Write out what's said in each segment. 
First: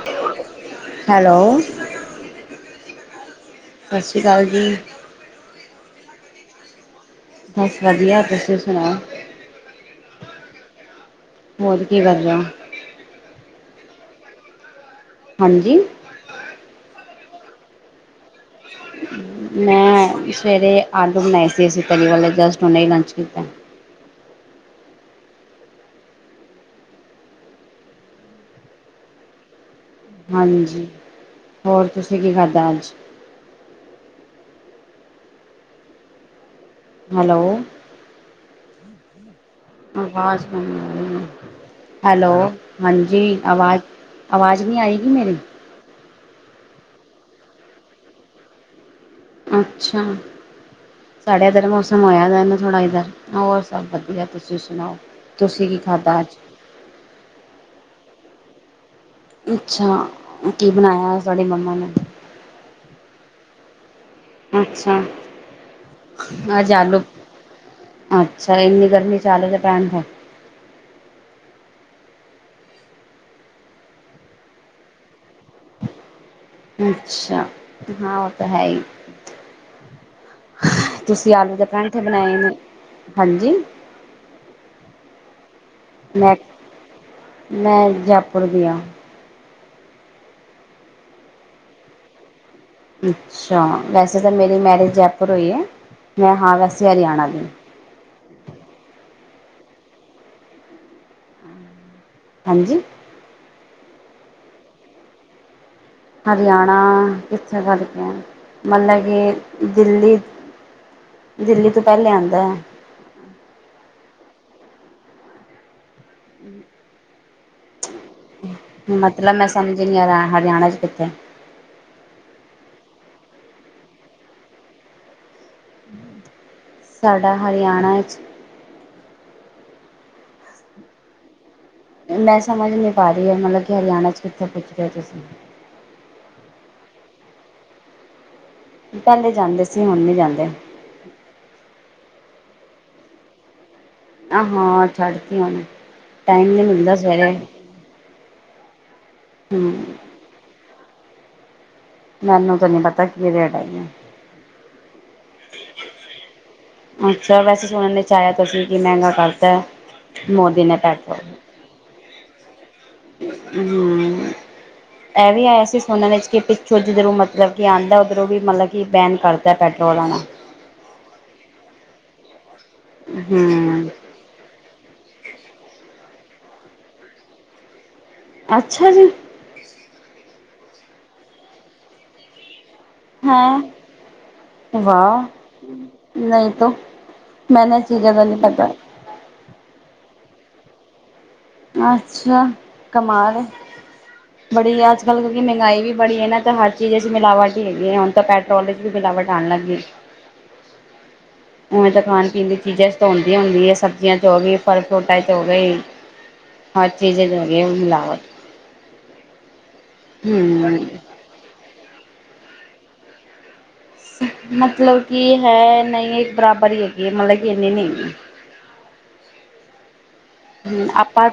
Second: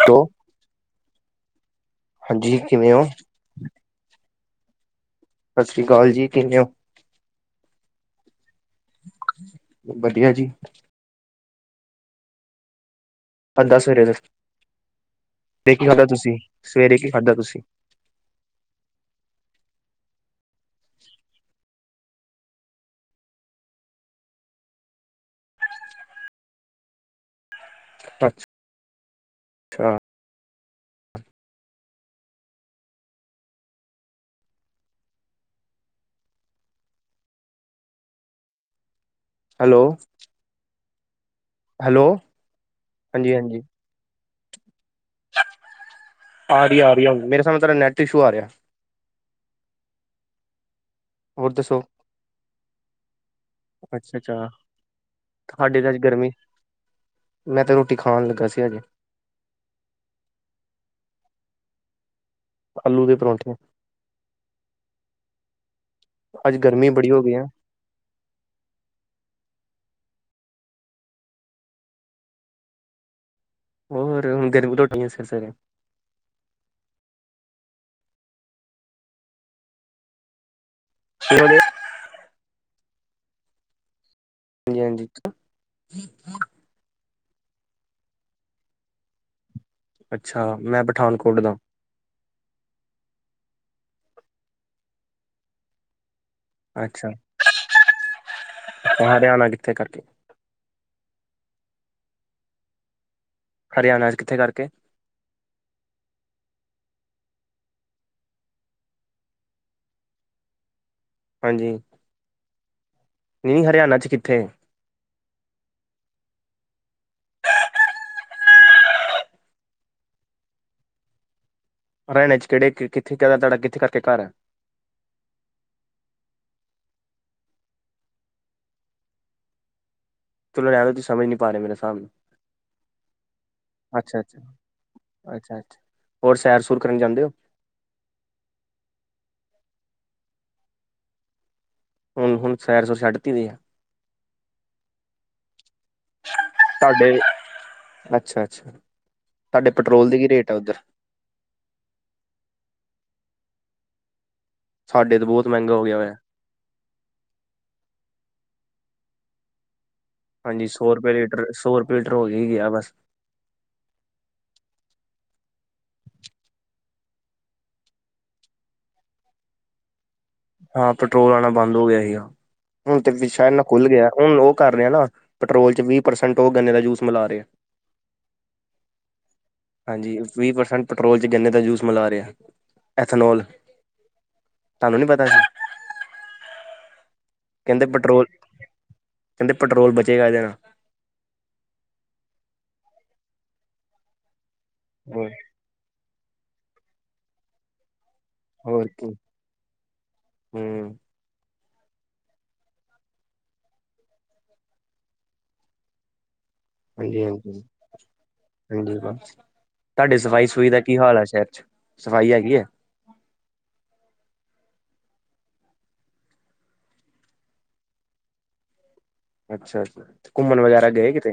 Hello hello- ਹਾਂਜੀ ਕਿਵੇ ਹੋ? ਸਸ ਸ਼੍ਰੀ ਅਕਾਲ ਜੀ। ਸਸ ਸ੍ਰੀ ਅਕਾਲ ਜੀ ਕਿਵੇ ਓ? ਬਸ ਵਧੀਆ ਤੁਸੀ ਸੁਣਾਓ ਵਧੀਆ ਜੀ- ਹੋਰ ਕੀ ਕਰਦਾ- ਪੰਦਰਾ ਸਵੇਰੇ ਦੇ ਹਾਂਜੀ, ਕੀ [inaudible] ਖਾਧਾ ਤੁਸੀਂ ਸਵੇਰੇ ਕੀ ਖਾਂਧਾ ਤੁਸੀਂ [unintelligible] ਮੈਂ ਸਵੇਰੇ ਆਲੂ ਬਣਾਏ ਸੀ। ਅਸੀਂ ਤਰੀ ਵਾਲੇ ਜਸਟ ਹੁਣੇ ਈ ਲੰਚ ਕੀਤਾ। ਅੱਛਾ। ਹਾਂਜੀ, ਹੋਰ ਤੁਸੀਂ ਕੀ ਖਾਧਾ ਅੱਜ ਹੈਲੋ ਹੈਲੋ ਹੈਲੋ, ਹਾਂਜੀ ਆਵਾਜ਼ ਆਵਾਜ਼ ਨੀ ਕੀ ਮੇਰੀ ਆ ਰਹੀ-ਆ ਰਹੀ ਆ। ਮੇਰੇ ਸਾਬ ਨਾਲ ਤੇਰਾ ਨੈੱਟ ਇਸ਼ੂ ਆ ਰਿਹਾ। ਅੱਛਾ। ਸਾਡੇ ਹੋਰ ਐਧਰ ਦੱਸੋ ਮੌਸਮ ਹੋਇਆ। ਇਹਨਾਂ ਸੋਹਣਾ ਇੱਧਰ ਹੋਰ ਸਭ ਅੱਛਾ ਵਧੀਆ ਅੱਛਾ ਤੁਸੀਂ ਸੁਣਾਓ? ਤੁਸੀਂ ਕੀ ਤੁਹਾਡੇ ਤਾਂ ਖਾਧਾ ਗਰਮੀ ਅੱਜ? ਮੈਂ ਤਾਂ ਰੋਟੀ ਖਾਣ ਲੱਗਾ ਸੀ। ਹਜੇ ਅੱਛਾ, ਕੀ ਬਣਾਇਆ ਅੱਜ ਤੁਆਡੀ ਮੰਮਾ ਨੇ? ਆਲੂ ਦੇ ਪਰੌਂਠੇ। ਅੱਛਾ ਅੱਜ ਗਰਮੀ ਆਲੂ ਬੜੀ ਹੋ ਗਈ ਆ ਅੱਛਾ ਏਨੀ ਗਰਮੀ ਚ ਆਲੂ ਦੇ ਪਰਾਠੇ ਹੋਰ ਹੁਣ ਤਿੰਨ ਵਜੇ ਉਠੇ ਸਵੇਰੇ-ਸਵੇਰੇ। ਅੱਛਾ ਹਾਂ ਉਹ ਤਾਂ ਹੈ ਹੀ ਤੁਸੀਂ ਆਲੂ ਦੇ ਹਾਂਜੀ ਪਰਾਂਠੇ ਬਣਾਏ ਨੇ ਹਾਂਜੀ ਜੀ-ਹਾਂਜੀ। ਮੈਂ ਮੈਂ ਜੈਪੁਰ ਦੀ ਆ। ਅੱਛਾ ਮੈਂ ਪਠਾਨਕੋਟ ਦਾ। ਅੱਛਾ ਵੈਸੇ ਤਾਂ ਮੇਰੀ ਮੈਰਿਜ ਜੈਪੁਰ ਹੋਈ ਹੈ ਮੈਂ ਹਾਂ ਵੈਸੇ ਅੱਛਾ ਹਰਿਆਣਾ ਦੀ। ਹਰਿਆਣਾ ਕਿੱਥੇ ਕਰਕੇ ਹਾਂਜੀ ਹਰਿਆਣਾ ਚ ਕਿੱਥੇ ਕਰਕੇ? ਹਰਿਆਣਾ ਕਿੱਥੇ ਕਰਕੇ, ਮਤਲਬ ਕਿ ਦਿੱਲੀ ਦਿੱਲੀ ਹਾਂਜੀ ਤੋਂ ਪਹਿਲੇ ਆਂਦਾ। ਨਹੀਂ ਹਰਿਆਣਾ ਚ ਕਿੱਥੇ? [inaudible] ਮਤਲਬ ਮੈਂ ਸਮਝੀ ਨਹੀ, ਹਰਿ ਹਰਿਆਣਾ ਚ ਕਿੱਥੇ? ਹਰਿਆਣੇ ਚ ਕਿਹੜੇ, ਕ ਕਿੱਥੇ ਤੁਹਾਡਾ ਕਿੱਥੇ ਕਰਕੇ ਘੱਰ ਐ? ਸਾਡਾ ਹਰਿਆਣਾ ਚ ਚਲੋ ਰਹਿਣ ਦੋ, ਤੁਸੀ ਸਮਝ ਨਹੀਂ ਪਾ ਰਹੇ ਮੇਰਾ ਸ ਮੈਂ ਸਮਝ ਨਹੀਂ ਪਾ ਰਹੀ, ਮਤਲਬ ਕਿ ਹਰਿਆਣਾ ਅੱਛਾ ਚ ਅੱਛਾ ਕਿੱਥੇ ਪੁੱਛਿਆ ਤੁਸੀਂ? ਅੱਛਾ ਅੱਛਾ ਹੋਰ, ਸੈਰ-ਸੂਰ ਕਰਨ ਜਾਂਦੇ ਓ? ਪਹਿਲੇ ਜਾਂਦੇ ਸੀ, ਹੁਣ ਨੀ ਜਾਂਦੇ। ਹੁਣ-ਹੁਣ, ਸੈਰ-ਸੂਰ ਛੱਡਤੀ ਹੋਈ ਏ। ਆਹ ਹਾਂ, ਛੱਡ ਤੀ ਹੁਣ, ਟਾਈਮ ਨੀ ਮਿਲਦਾ ਸਵੇਰੇ। ਅੱਛਾ-ਅੱਛਾ, ਤਾਡੇ ਹੂੰ ਪੈਟਰੋਲ ਦੇ ਕੀ ਰੇਟ ਆ, ਉੱਧਰ? ਮੈਨੂੰ ਤਾਂ ਨੀ ਪਤਾ, ਕੀ ਰੇਟ ਹੈਗੇ ਐ। ਸਾਡੇ ਤੇ ਬਹੁਤ ਮਹਿੰਗਾ ਹੋ ਗਿਆ ਹੋਯਾ। ਅੱਛਾ, ਵੈਸੇ ਸੁਣਨ ਚ ਆਇਆ ਤੇ ਸੀ, ਕਿ ਮਹਿੰਗਾ ਕਰਤਾ। ਮੋਦੀ ਹਾਂਜੀ ਨੇ ਸੌ ਰੁਪਏ ਲੀਟਰ, ਪੈਟਰੋਲ ਸੌ ਰੁਪਏ ਲੀਟਰ ਹੋ ਹੀ ਗਿਆ, ਬੱਸ। [inaudible] [inaudible] ਇਹ ਵੀ ਆਇਆ ਸੀ ਸੁਣਨ ਵਿੱਚ, ਕਿ ਪਿੱਛੋਂ ਜਿੱਧਰੋਂ, ਮਤਲਬ ਕਿ ਆਂਦਾ, ਉੱਧਰੋਂ ਵੀ ਮਤਲਬ ਕਿ ਬੈਨ ਕਰਤਾ ਪੈਟਰੋਲ ਆਣਾ। ਹਾਂ, ਪੈਟਰੋਲ ਆਣਾ ਬੰਦ ਹੋ ਗਿਆ ਸੀਗਾ, ਹੁਣ ਤੇ ਵਿਸ਼ਾ ਇੰਨਾ ਖੁੱਲ ਹੂੰ ਗਿਆ ਹੁਣ ਉਹ ਕਰ ਰਿਹਾ ਨਾ, ਪੈਟਰੋਲ ਚ ਵੀਹ ਪ੍ਰਸੈਂਟ ਉਹ ਗੰਨੇ ਦਾ ਜੂਸ ਮਿਲਾ ਰਹੇ। ਅੱਛਾ ਜੀ। ਹਾਂਜੀ, ਵੀਹ ਪ੍ਰਸੈਂਟ ਪੈਟਰੋਲ ਚ, ਗੰਨੇ ਦਾ ਜੂਸ ਮਿਲਾ ਰਿਹਾ। ਐਥਨੋਲ ਹੈਂ, ਤੁਹਾਨੂੰ ਨੀ ਵਾਹ, ਪਤਾ ਸੀ। ਨਹੀਂ ਤੋਂ ਕਹਿੰਦੇ ਪੈਟਰੋਲ, ਕਹਿੰਦੇ ਪੈਟਰੋਲ ਬਚੇਗਾ ਇਹਦੇ ਨਾਲ। ਅੱਛਾ, ਕਮਾਲ ਏ, ਬੜੀ ਅੱਜ-ਕੱਲ੍ਰ ਹੋਰ ਹੋਗੀ ਮਹਿੰਗਾਈ ਵੀ ਬੜੀ ਹੈ ਨਾ, ਤਾਂ ਹਰ ਚੀਜ਼ ਚ ਜਾਮਿਲਾਵਟ ਹੀ ਹੈਗੀ ਹੈ, ਹੁਣ ਤਾਂ ਪੈਟਰੋਲ ਵਿੱਚ ਹੋਰ ਵੀ ਕੀ ਮਿਲਾਵਟ ਆਣ ਲੱਗ ਗਈ। ਹੂੰ ਉਵੇਂ ਤਾਂ ਖਾਣ-ਪੀਣ ਦੀ ਚੀਜ਼ਾਂ ਚ ਤਾਂ ਹੁੰਦੀ ਹੀ ਹੁੰਦੀ ਏ ਸਬਜ਼ੀਆਂ ਚ ਹੋ ਗਈ ਫਲ-ਫਰੂਟਾਂ ਚ ਹੋ ਗਈ। ਹਰ ਚੀਜ਼ ਹਾਂਜੀ ਚ ਹੁੰਦੀ ਹਾਂਜੀ ਏ ਹੁਣ ਮਿਲਾਵਟ। ਹਾਂਜੀ ਬਸ, ਤੁਹਾਡੇ ਸਫ਼ਾਈ-ਸੁਫਾਈ ਹੂੰ। ਦਾ ਕੀ ਹਾਲ ਹੈ ਸ਼ਹਿਰ ਚ, ਸਫ਼ਾਈ ਹੈਗੀ ਏ ਮਤਲਬ ਕਿ ਹੈ, ਨਹੀਂ ਹੈ, ਇੱਕ ਬਰਾਬਰ ਹੀ ਹੈਗੀ ਏ, ਮਤਲਬ ਕਿ ਇੰਨੀ ਨਹੀਂ ਹੈਗੀ। ਅੱਛਾ ਘੁੰਮਣ ਵਗੈਰਾ ਗਏ ਆਪਾ ਕਿਤੇ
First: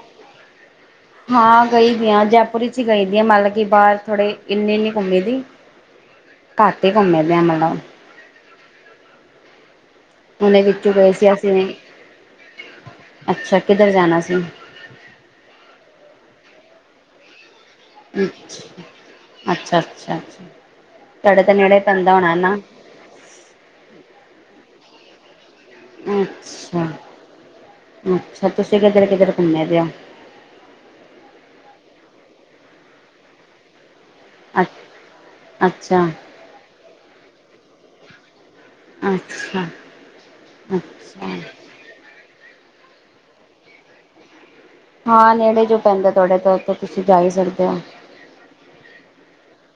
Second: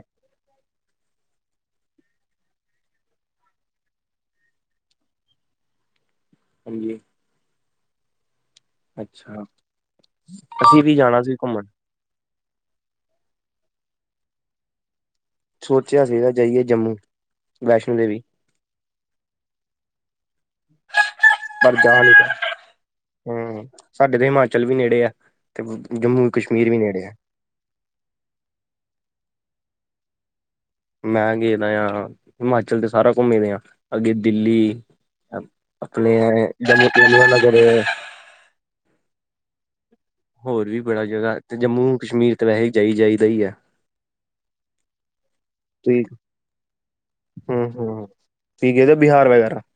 ਹਾਂ ਗਈ ਦੀ ਆ ਜੈਪੁਰ ਵਿੱਚ ਹੀ ਗਈ ਦੀ ਆ ਮਤਲਬ ਕਿ ਬਾਰ ਥੋੜੇ ਇੰਨੀ ਨੀ ਘੁੰਮੀ ਦੀ [inaudible] ਘਟ ਹੀ ਘੁੰਮੇ ਦੇ ਆ, ਮਤਲਬ ਅੱਛਾ। ਹੁਣੇ ਅਸੀਂ ਵਿੱਚੋਂ ਵੀ ਗਏ ਜਾਣਾ ਸੀ ਘੁੰਮਣ ਅਸੀਂ, [inaudible] ਅੱਛਾ, ਕਿੱਧਰ ਜਾਣਾ ਸੀ? ਸੋਚਿਆ ਸੀਗਾ, ਜਾਈਏ ਜੰਮੂ। ਵੈਸ਼ਨੋ ਦੇਵੀ [inaudible] ਅੱਛਾ-ਅੱਛਾ-ਅੱਛਾ ਅ। ਤੁਹਾਡੇ ਤੇ ਪਰ ਨੇੜੇ ਜਾ ਨੀ ਪੈਂਦਾ ਹੋਣਾ ਪਾਏ ਨਾ? ਹੂੰ ਸਾਡੇ ਤੇ ਹਿਮਾਚਲ ਵੀ ਨੇੜੇ ਆ ਤੇ ਜੰਮੂ ਕਸ਼ਮੀਰ ਵੀ ਅੱਛਾ, ਨੇੜੇ ਆ ਅੱਛਾ ਤੁਸੀਂ ਕਿੱਧਰ, ਕਿੱਧਰ ਘੁੰਮੇ ਦੇ ਓ ਮੈਂ ਗਏ ਦਾ ਆ ਹਿਮਾਚਲ ਤੇ ਸਾਰਾ ਕੁੰਮੇ ਦੇ ਆ ਅੱਗੇ ਦਿੱਲੀ ਅੱਛਾ, ਅੱਛਾ, ਆਪਣੇ ਜੰਮੂ ਕਸ਼ਮੀਰ ਨਗਰ ਅੱਛਾ ਹੋਰ ਵੀ ਬੜਾ ਜਗ੍ਹਾ ਤੇ ਜੰਮੂ ਕਸ਼ਮੀਰ ਤਾਂ ਵੈਸੇ ਜਾਈ ਜਾਈਦਾ ਆ ਹਾਂ ਨੇੜੇ ਜੋ ਪੈਂਦਾ ਤੁਆਡੇ ਤੋਂ ਉਥੇ ਤੁਸੀਂ ਜਾ ਈ ਹਮ ਸਕਦੇ ਓ ਹਮ ਤੁਸੀਂ ਗਏ ਦੇ ਹੋ ਬਿਹਾਰ ਵਗੈਰਾ [unintelligible]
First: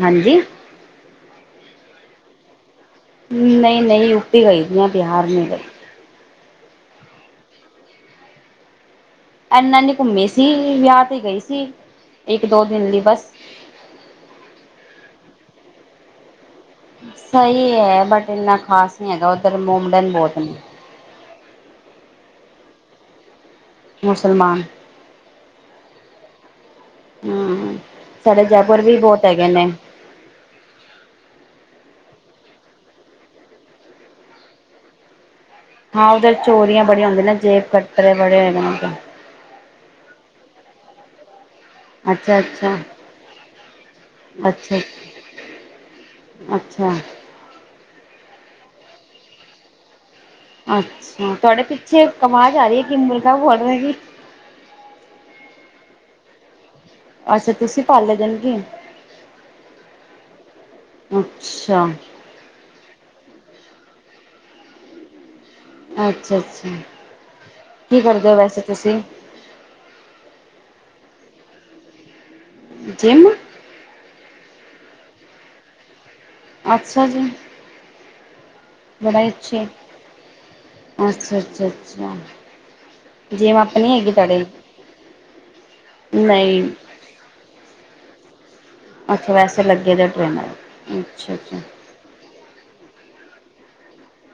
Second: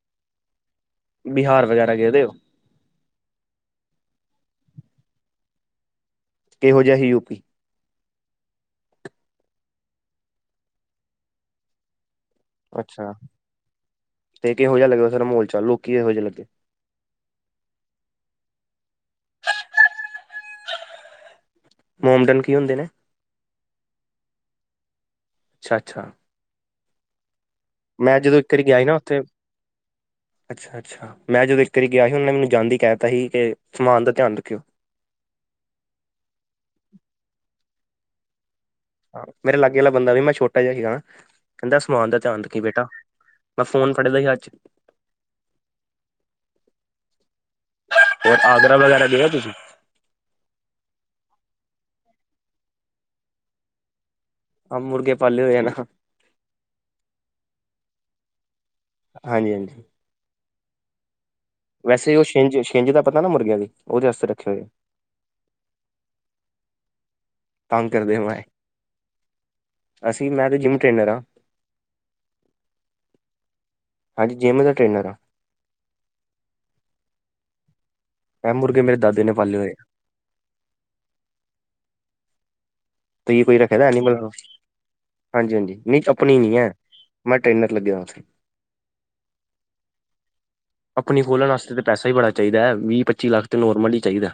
ਹਾਂਜੀ ਬਿਹਾਰ ਵਗੈਰਾ ਗਏ ਦੇ ਓ? ਨਈ-ਨਈ ਯੂਪੀ ਗਈ ਦੀਆ ਬਿਹਾਰ ਨੀਂ ਗਈ ਕਿਹੋ ਜਿਹਾ ਹੀ ਯੂਪੀ ਇਨਾ ਨੀ ਘੁੰਮੀ ਸੀ ਵਿਆਹ ਤੇ ਗਈ ਸੀ। ਇੱਕ ਦੋ ਦਿਨ ਲਈ ਅੱਛਾ ਬਸ। ਤੇ ਕੇਹੋ ਜੇਹਾ ਲੱਗਦਾ, ਫੇਰ ਮੋਲ ਚਾਲ ਲੋਕੀ ਕੇਹੋ ਜੇ ਲੱਗੇ ਸਈ ਹੈ, ਬਟ ਇੰਨਾ ਖਾਸ ਨੀ ਹੈਗਾ ਉੱਧਰ ਮੋਡਨ ਬੋਤ ਨੇ ਮੋਮਡਨ ਕੀ ਹੁੰਦੇ ਨੇ? ਮੁਸਲਮਾਨ ਅੱਛਾ, ਅੱਛਾ ਹਾਂ ਮੈਂ ਜਦੋਂ ਸਾਡੇ ਇੱਕ ਵਾਰੀ ਗਿਆ ਜੈਪੁਰ ਸੀ ਨਾ ਵੀ ਉੱਥੇ ਬੋਤ ਹੈਗੇ ਨੇ ਅੱਛਾ, ਅੱਛਾ ਮੈਂ ਜਦੋਂ ਇੱਕ ਵਾਰੀ ਗਿਆ ਸੀ, ਓਨਾਂ ਨੇ ਮੈਨੂੰ ਜਾਂਦੇ ਹੀ ਕਹ ਦਿੱਤਾ ਸੀ ਕਿ ਸਮਾਨ ਦਾ ਧਿਆਨ ਰੱਖਿਓ ਹਾਂ ਉਧਰ ਚੋਰੀਆਂ ਬੜੀਆਂ ਹੁੰਦੀਆਂ ਨੇ ਨਾ, ਜੇਬ ਕੱਟਰੇ ਬੜੇ ਹੋਏ ਨੇ ਹਾਂ ਮੇਰੇ ਲਾਗੇ ਵਾਲਾ ਬੰਦਾ ਵੀ ਮੈਂ ਛੋਟਾ ਜਿਹਾ ਸੀਗਾ। ਕਹਿੰਦਾ ਸਮਾਨ ਦਾ ਧਿਆਨ ਰੱਖੀ ਅੱਛਾ-ਅੱਛਾ, ਬੇਟਾ, ਮੈਂ ਫੋਨ ਫੜਿਆ ਦਾ ਹੱਥ ਚ ਅੱਛਾ, ਅੱਛਾ ਹੋਰ ਆਗਰਾ ਵਗੈਰਾ ਦੇਖਿਆ ਤੁਸੀਂ? ਅੱਛਾ, ਤੁਆਡੇ ਪਿੱਛੇ ਇਕ ਅਵਾਜ ਆ ਰੀ ਹੈ ਕਿ [unintelligible] ਆਹ ਮੁਰਗੇ ਪਾਲੇ ਹੋਏ ਆ ਨਾ ਅੱਛਾ, ਤੁਸੀਂ ਪਾਲੇ ਦੇ ਨੇ ਕੀ ਹਾਂਜੀ, ਹਾਂਜੀ ਅੱਛਾ ਵੈਸੇ ਉਹ ਛਿੰਜ-ਛਿੰਜ ਦਾ ਪਤਾ ਨਾ ਮੁਰਗੇ ਆ ਦੀ ਉਹਦੇ ਆਸਤੇ ਰੱਖੇ ਓਏ ਅੱਛਾ, ਅੱਛਾ ਤੰਗ ਕਰਦੇ ਹੋਏ, ਅਸੀਂ ਮੈਂ ਤੇ ਜਿੰਮ ਟ੍ਰੇਨਰ ਹਾਂ ਜਿਮ ਹਾਂਜੀ, ਜਿੰਮ ਦਾ ਟ੍ਰੇਨਰ ਆ ਅੱਛਾ ਜੀ ਪੈਂਮੂ [unintelligible] ਬੜੇ ਅੱਛੇ, ਅੱਛਾ-ਅੱਛਾ-ਅੱਛਾ ਤੁ ਜਿਮ ਕੋਈ ਰੱਖੇ ਦਾ ਆਪਣੀ ਹੈਗੀ ਐਨੀਮਲ ਤੁਹਾਡੇ ਹਾਂਜੀ-ਹਾਂਜੀ ਨਹੀਂ ਆਪਣੀ ਨੀ ਨਹੀਂ ਹੈ। ਮੈਂ ਟਰੇਨਰ ਲੱਗਿਆ ਓਥੇ। ਅੱਛਾ ਵੈਸੇ ਲੱਗੇ ਦੇ ਟਰੇਨਰ ਆਪਣੀ ਖੋਲਣ ਅੱਛਾ-ਅੱਛਾ। ਵਾਸਤੇ ਤਾਂ ਪੈਸਾ ਹੀ ਬੜਾ ਚਾਹੀਦਾ, ਵੀਹ-ਪੱਚੀ ਲੱਖ ਤਾਂ ਨੋਰਮਲ ਹੀ ਚਾਹੀਦਾ।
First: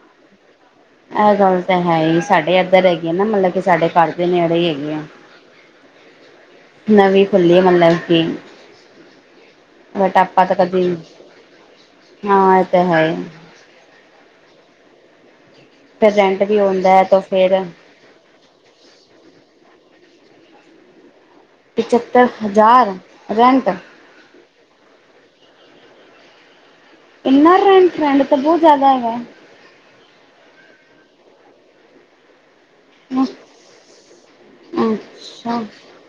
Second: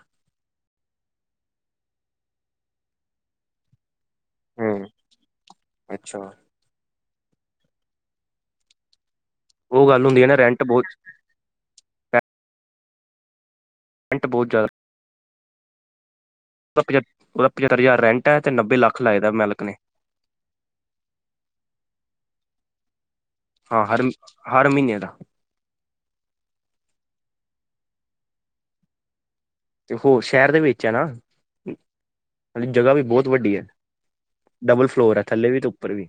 ਇਹ ਗੱਲ ਤਾਂ ਹੈ ਹੀ ਸਾਡੇ ਇੱਧਰ ਹੈਗੀ, ਆ ਨਾ ਮਤਲਬ ਕਿ ਸਾਡੇ ਘਰ। ਦੇ ਨੇੜੇ ਹੀ ਹੂੰ ਹੈਗੇ ਆ ਅੱਛਾ ਨਵੀਂ ਖੁੱਲੀ ਮਤਲਬ ਕਿ। ਉਹ ਗੱਲ ਹੁੰਦੀ ਹੈ ਨਾ ਅਪਾ ਤਾ ਰੈਂਟ ਕਦੀ ਬਹੁਤ ਹਾਂ ਇਹ ਤਾਂ ਹੈ। ਰੈਂਟ ਬੋਤ ਜ਼ਾਦਾ ਪ੍ਰਜੈਂਟ ਵੀ ਉਹ ਉਹਦਾ ਪਚੱਤਰ ਹਜ਼ਾਰ ਰੈਂਟ ਐ ਤੇ ਨੱਬੇ ਲੱਖ ਲੱਗਦਾ ਮਲਕ ਨੇ। ਪਚੱਤਰ ਹਜ਼ਾਰ! ਰੈਂਟ ਹਾਂ ਹਰ, ਹਰ ਮਹੀਨੇ ਦਾ। ਇੰਨਾ ਰੈਂਟ ਰੈਂਟ ਤਾਂ ਬਹੁਤ ਜਿਆਦਾ ਹੈਗਾ। ਉਹ ਸ਼ਹਿਰ ਦੇ ਵਿੱਚ ਐ ਨਾ। ਜਗ੍ਹਾ ਵੀ ਬਹੁਤ ਵੱਡੀ ਹੈ। ਡਬਲ ਫਲੋਰ ਹੈ ਥੱਲੇ ਵੀ ਅੱਛਾ ਤੇ ਉੱਪਰ ਵੀ।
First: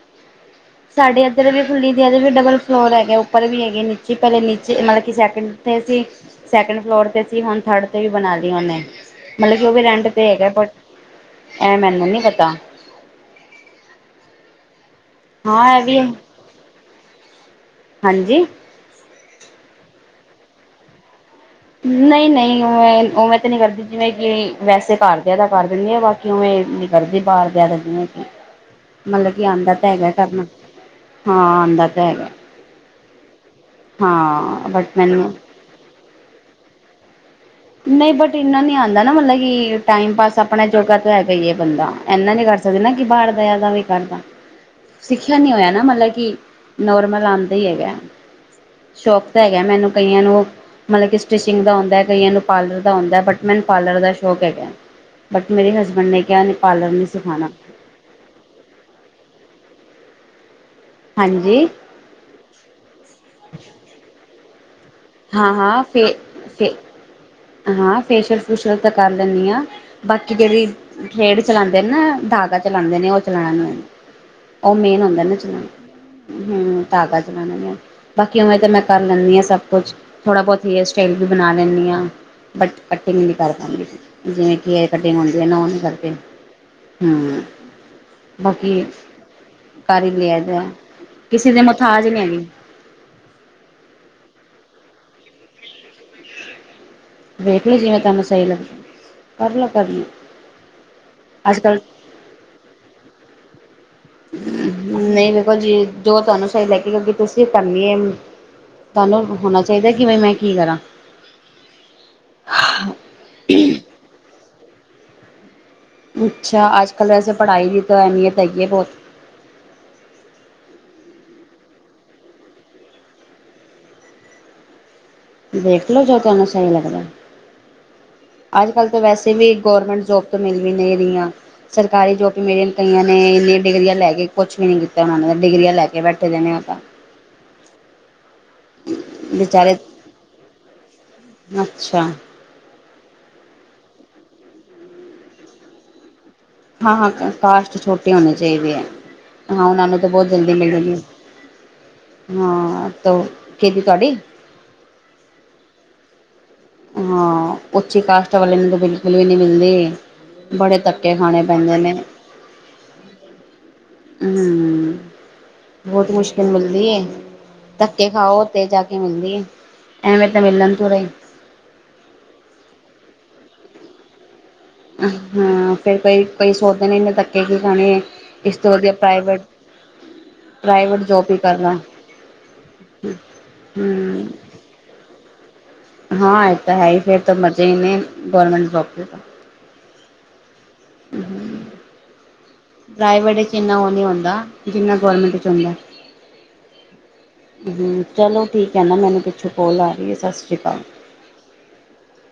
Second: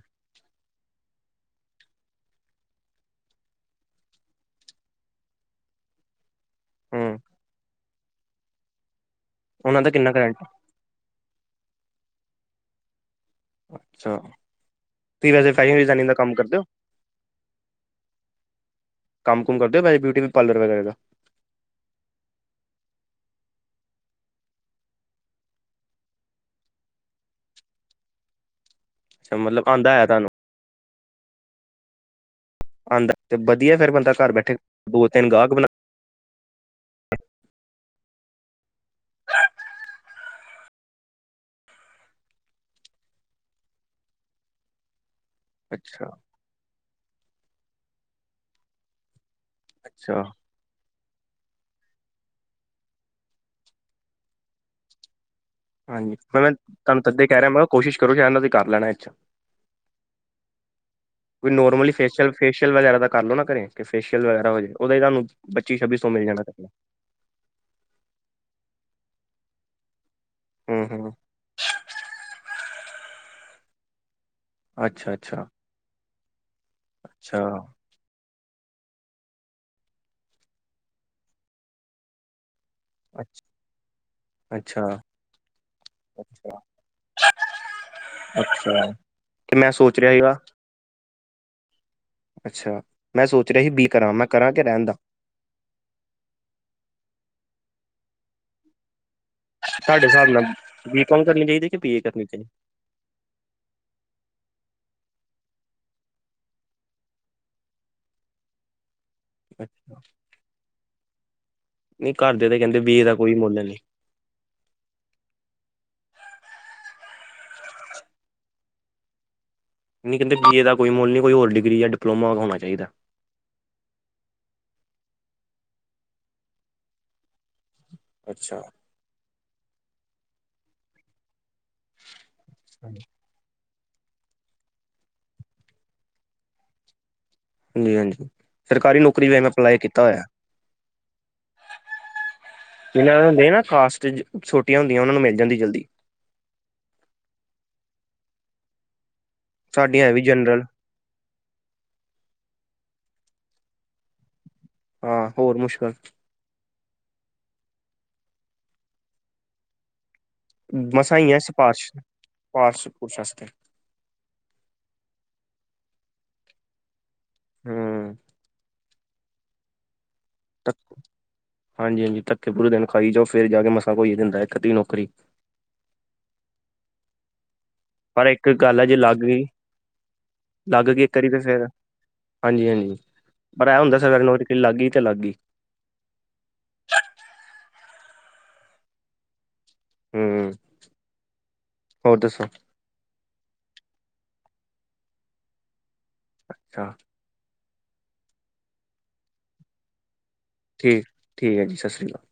ਸਾਡੇ ਇੱਧਰ ਵੀ ਖੁੱਲੀ ਦੀ ਇਹਦੇ ਵੀ ਡਬਲ ਫਲੋਰ ਹੈਗੇ ਉਪਰ ਵੀ ਹੈਗੇ, ਨੀਚੇ ਪਹਿਲੇ ਨੀਚੇ ਮਤਲਬ ਕਿ ਸੈਕਿੰਡ ਤੇ ਅਸੀਂ ਸੈਕਿੰਡ ਫਲੋਰ ਹਮ ਤੇ ਸੀ ਹੁਣ ਥਰਡ ਤੇ ਵੀ ਬਣਾ ਲਈ ਉਹਨੇ, ਮਤਲਬ ਕਿ ਉਹ ਵੀ ਉਹਨਾਂ ਦਾ ਰੈਂਟ ਕਿੰਨਾ ਤੇ ਕਰੰਟ ਹੈਗਾ ਬਟ ਐਂ ਮੈਨੂੰ ਨੀ ਪਤਾ। ਅੱਛਾ, ਤੁਸੀਂ ਵੈਸੇ ਹਾਂ ਇਹ ਵੀ [unintelligible] ਦਾ ਕੰਮ ਕਰਦੇ ਓ? ਹਾਂਜੀ? ਕੰਮ ਕੁਮ ਕਰਦੇ ਹੋ ਵੈਸੇ ਬਿਊਟੀ ਪਾਰਲਰ ਵਗੈਰਾ ਦਾ? ਨਹੀਂ-ਨਹੀਂ ਉਵੇਂ ਤਾਂ ਨਹੀਂ ਕਰਦੀ ਜਿਵੇਂ ਕਿ ਵੈਸੇ ਘਰਦਿਆ ਦਾ ਕਰ ਦਿੰਦੀ ਆ ਬਸ। ਉਹ ਮੈਂ ਇਹ ਨੀ ਕਰਦੀ ਬਾਹਰ ਇਜਾਜ਼ਤ ਨੀ ਹੈਗੀ। [inaudible] ਮਤਲਬ ਕੀ ਆਂਦਾ ਤਾਂ ਆਉਂਦਾ ਹੈ ਹੈਗਾ ਤੁਹਾਨੂੰ ਕਰਨਾ, ਹਾਂ ਆਂਦਾ ਤਾਂ ਹੈਗਾ। ਆਂਦਾ ਤੇ ਵਧੀਆ ਫੇਰ ਬੰਦਾ ਘਰ ਬੈਠੇ ਹਾਂ ਬਟ ਦੋ-ਤਿੰਨ ਮੈਨੂੰ ਗਾਹਕ ਬਣਾ ਨਹੀਂ ਬਟ ਇੰਨਾ ਨੀ ਆਂਦਾ ਨਾ ਮਤਲਬ ਕਿ ਟਾਈਮ ਪਾਸ ਆਪਣਾ ਜੋਗਾ ਹੈਗਾ ਈ ਏ ਬੰਦਾ, ਇਨਾ ਨੀ ਕਰ ਸਕਦੇ ਨਾ ਕਿ ਬਾਹਰ ਦਿਆ ਦਾ ਵੀ ਕਰਦਾ। ਸਿੱਖਿਆ ਨੀ ਹੋਇਆ ਨਾ ਅੱਛਾ ਮਤਲਬ ਕਿ, ਨੌਰਮਲ ਆਂਦਾ ਹੀ ਹੈਗਾ। ਸ਼ੌਕ ਤਾਂ ਹੈਗਾ ਮੈਨੂੰ ਕਈਆਂ ਅੱਛਾ ਨੂੰ, ਮਤਲਬ ਕਿ ਸਟਿਚਿੰਗ ਦਾ ਹੁੰਦਾ ਕਈਆਂ ਨੂੰ ਪਾਰਲਰ ਦਾ ਹੁੰਦਾ ਬਟ ਮੈਨ ਪਾਰਲਰ ਦਾ ਸ਼ੌਕ ਹੈਗਾ। ਬਟ ਮੇਰੇ ਹਸਬੈਂਡ ਹਾਂਜੀ ਨੇ ਮੈਂ ਕਿਹਾ ਮੈਂ ਨਹੀ ਪਾਰਲਰ ਤੁਹਾਨੂੰ ਨਹੀਂ ਤਦੇ ਕਹਿ ਸਿਖਾਣਾ। ਰਿਹਾ ਮੈਂ ਕਿਹਾ ਕੋਸ਼ਿਸ਼ ਕਰੋ ਜੇ ਉਹਨਾਂ ਦੇ ਕਰ ਲੈਣਾ। ਵੀ ਹਾਂਜੀ ਨੋਰਮਲੀ ਫੈਸ਼ੀਅਲ ਫੇਸ਼ੀਅਲ ਵਗੈਰਾ ਕਰ ਲੋ ਨਾ ਘਰੇ, ਕਿ ਫੇਸ਼ੀਅਲ ਵਗੈਰਾ ਹੋ ਜਾਵੇ ਉਹਦਾ ਹੀ ਤੁਹਾਨੂੰ ਹਾਂ ਹਾਂ ਪੱਚੀ-ਛੱਬੀ ਫੇ ਸੌ ਮਿਲ ਜਾਣਾ। ਫੇ ਹਾਂ ਫੇਸ਼ੀਅਲ-ਫੁਸ਼ੀਅਲ ਤਾਂ ਕਰ ਲੈਂਦੀ ਹਾਂ ਬਾਕੀ ਜਿਹੜੀ, ਹਮ ਹਮ ਹੇਰ ਚਲਾਉਂਦੇ ਨੇ ਨਾ ਧਾਗਾ ਚਲਾਂਦੇ ਨੇ ਉਹ ਚਲਾਣਾ ਨੂੰ ਉਹ ਮੇਨ ਅੱਛਾ ਹੁੰਦਾ ਨਾ ਅੱਛਾ ਚਲਾਣਾ, ਹੂੰ ਧਾਗਾ ਚਲਾਉਣਾ ਨੀ ਆਉਂਦਾ। ਅੱਛਾ ਬਾਕੀ ਉਵੇਂ ਤਾਂ ਮੈਂ ਕਰ ਲੈਂਨੀ ਹਾਂ ਸਭ ਕੁਛ, ਥੋੜ੍ਹਾ ਬਹੁਤ ਹੇਅਰ ਸਟਾਈਲ ਵੀ ਬਣਾ ਲੈਂਨੀ ਆ ਬਟ ਕਟਿੰਗ ਨਹੀਂ ਕਰ ਪਾਂਦੀ, ਜਿਵੇਂ ਕਿ ਅੱਛਾ। ਇਹ ਕਟਿੰਗ ਹੁੰਦੀ ਹੈ ਨਾ ਉਹ ਨਹੀਂ ਕਰਦੇ। ਹੂੰ ਬਾਕੀ ਅੱਛਾ ਤੇ ਮੈਂ ਸੋਚ ਕਰ ਹੀ ਰਿਹਾ ਸੀਗਾ। ਲਿਆ ਦਾ ਕਿਸੇ ਦੇ ਮੁਥਾਜ ਨਹੀਂ ਹੈਗੇ। ਅੱਛਾ, ਮੈਂ ਸੋਚ ਰਿਹਾ ਸੀ ਬੀ ਕਰਾਂ ਮੈਂ ਕਰਾਂ ਕਿ ਰਹਿਣ ਦਾ? ਵੇਖਲੋ ਜਿਵੇ ਤੁਹਾਨੂੰ ਸਹੀ ਲੱਗੇ। ਕਰ ਲਓ ਕਰ ਲਓ ਸਾਡੇ ਹਿਸਾਬ ਨਾਲ, ਬੀ ਕੌਮ ਕਰਨੀ ਅੱਜ ਚਾਹੀਦੀ ਏ ਕਿ ਕੱਲ੍ਹ ਬੀ ਏ ਕਰਨੀ ਚਾਹੀਦੀ? ਹੂੰ ਨਹੀਂ ਵੇਖੋ ਜੀ ਜੋ ਤੁਹਾਨੂੰ ਸਹੀ ਲੈ ਕੇ ਕਿਉਂਕਿ ਤੁਸੀਂ ਕਰਨੀ ਏ ਤੁਹਾਨੂੰ ਹੋਣਾ ਚਾਹੀਦਾ ਕਿ ਕਿਵੇਂ ਮੈਂ ਕੀ ਕਰਾਂ। ਨਹੀਂ ਘਰਦੇ ਤੇ ਕਹਿੰਦੇ ਬੀ ਏ ਦਾ ਕੋਈ ਮੁੱਲ ਨਹੀਂ। ਅੱਛਾ ਅਜਕੱਲ ਵੈਸੇ ਪੜ੍ਹਾਈ ਦੀ ਤਾਂ ਅਹਿਮੀਅਤ ਹੈਗੀ ਏ ਬਹੁਤ। ਨਹੀਂ ਕਹਿੰਦੇ ਬੀ ਏ ਦਾ ਕੋਈ ਮੁੱਲ ਨਹੀਂ ਕੋਈ ਹੋਰ ਡਿਗਰੀ ਜਾਂ ਡਿਪਲੋਮਾ ਹੋਣਾ ਚਾਹੀਦਾ। ਦੇਖਲੋ ਜੋ ਤੈਨੂੰ ਸਹੀ ਲੱਗਦਾ। ਅੱਛਾ ਅੱਜਕੱਲ ਵੈਸੇ ਵੀ ਗੌਰਮੈਂਟ ਜੋਬ ਤੋਂ ਮਿਲ ਵੀ ਨਹੀਂ ਰਹੀਆਂ, ਸਰਕਾਰੀ ਜੋਬ ਵੀ ਮੇਰੀ ਕਈਆਂ ਹਾਂਜੀ ਨੇ ਇੰਨੇ ਡਿਗਰੀਆਂ ਲੈ ਕੇ ਕੁਛ ਵੀ ਨਹੀਂ ਕੀਤਾ ਉਹਨਾਂ ਨੇ ਡਿਗਰੀਆਂ ਲੈ ਕੇ ਬੈਠੇ ਦੇ ਨੇ ਆਪਾਂ। ਹਾਂਜੀ-ਹਾਂਜੀ, ਸਰਕਾਰੀ ਨੌਕਰੀ ਲਈ ਵੀ ਮੈਂ ਵਿਚਾਰੇ ਅਪਲਾਈ ਕੀਤਾ ਹੋਇਆ। ਅੱਛਾ ਜਿਨਾਂ ਦੇ ਹੁੰਦੇ ਨਾ ਕਾਸਟ, ਛੋਟੀਆਂ ਹੁੰਦੀਆਂ ਉਹਨਾਂ ਨੂੰ ਮਿਲ ਜਾਂਦੀ ਜਲਦੀ। ਹਾਂ-ਹਾਂ ਕਾਸਟ ਛੋਟੀ ਹੋਣੀ ਚਾਹੀਦੇ ਹੈ, ਹਾਂ ਉਹਨਾਂ ਨੂੰ ਸਾਡੀਆਂ ਤਾਂ ਹੈ ਵੀ ਬਹੁਤ ਜਲਦੀ ਜਨਰਲ ਮਿਲ ਜਾਂਦੀਆ। ਹਾਂ, ਉਹ ਕਿਦੀ ਤੁਹਾਡੀ ਹਾਂ ਹੋਰ ਮੁਸ਼ਕਿਲ। ਹਾਂ, ਉੱਚੀ ਕਾਸ਼ਟ ਵਾਲਿਆ ਨੂੰ ਤਾਂ ਬਿਲਕੁਲ ਵੀ ਨਹੀਂ ਮਿਲਦੀ। ਬੜੇ ਧੱਕੇ ਖਾਣੇ ਪੈਂਦੇ ਨੇ। ਪਾਰਸ ਪੁਰਸ਼ਸਤੇ। ਹੂੰ, ਬਹੁਤ ਮੁਸ਼ਕਿਲ ਮਿਲਦੀ ਧੱਕੇ ਹਮ ਖਾਓ ਤੇ ਜਾਕੇ ਮਿਲਦੀ ਆ ਅਹਿਮਅਤ ਮਿਲਣ ਤ ਰਹੀ, ਹਾਂਜੀ-ਹਾਂਜੀ, ਧੱਕੇ ਪੂਰੇ ਦਿਨ ਖਾਈ ਜਾਓ ਫਿਰ ਜਾ ਕੇ ਮਸਾਂ ਕੋਈ ਦਿੰਦਾ ਇੱਕ ਦਿਨ, ਹਾਂ ਫੇਰ ਕੋਈ ਕੋਈ ਸੋਚਦੇ ਨੇ ਇਨੇ ਧੱਕੇ ਕਿਓ ਖਾਣੇ, ਪਰ ਇੱਕ ਇਸ ਤੋਂ ਗੱਲ ਆ ਵਧੀਆ ਜੇ ਅਲੱਗ ਪ੍ਰਾਈਵੇਟ ਗਈ। ਲੱਗ ਪ੍ਰਾਈਵੇਟ ਕੇ ਇੱਕਾਰੀ ਜੋਬ ਹੀ ਤੇ ਕਰ ਫਿਰ, ਲਾਂ ਹਾਂਜੀ, ਹਾਂਜੀ ਪਰ ਇਹ ਹੁੰਦਾ ਸਵੇਰ ਹੂੰ ਨੂੰ, ਲੱਗਈ ਹੀ ਤੇ ਲੱਗਈ, ਹਾਂ, ਇਹ ਤਾਂ ਹੈ ਹੀ ਫੇਰ ਤਾਂ ਮਜ਼ੇ ਹੀ ਨੇ ਗਵਰਮੈਂਟ ਜੌਬ ਹੂੰ, ਹੋਰ ਦੱਸੋ? ਪ੍ਰਾਈਵੇਟ ਚ ਇੰਨਾ ਉਹ ਨ ਹੁੰਦਾ ਜਿੰਨਾ ਗਰਮੈਂਟ ਚ ਹੁੰਦਾ। ਅੱਛਾ, ਚਲੋ ਠੀਕ ਹੈ ਨਾ ਮੈਨੂੰ ਪਿੱਛੋਂ ਕੋਲ ਆ ਰਹੀ ਹੈ ਸਤਿ ਸ਼੍ਰੀ ਅਕਾਲ। ਠੀਕ ਠੀਕ ਹੈ ਜੀ ਸਤਿ ਸ਼੍ਰੀ ਅਕਾਲ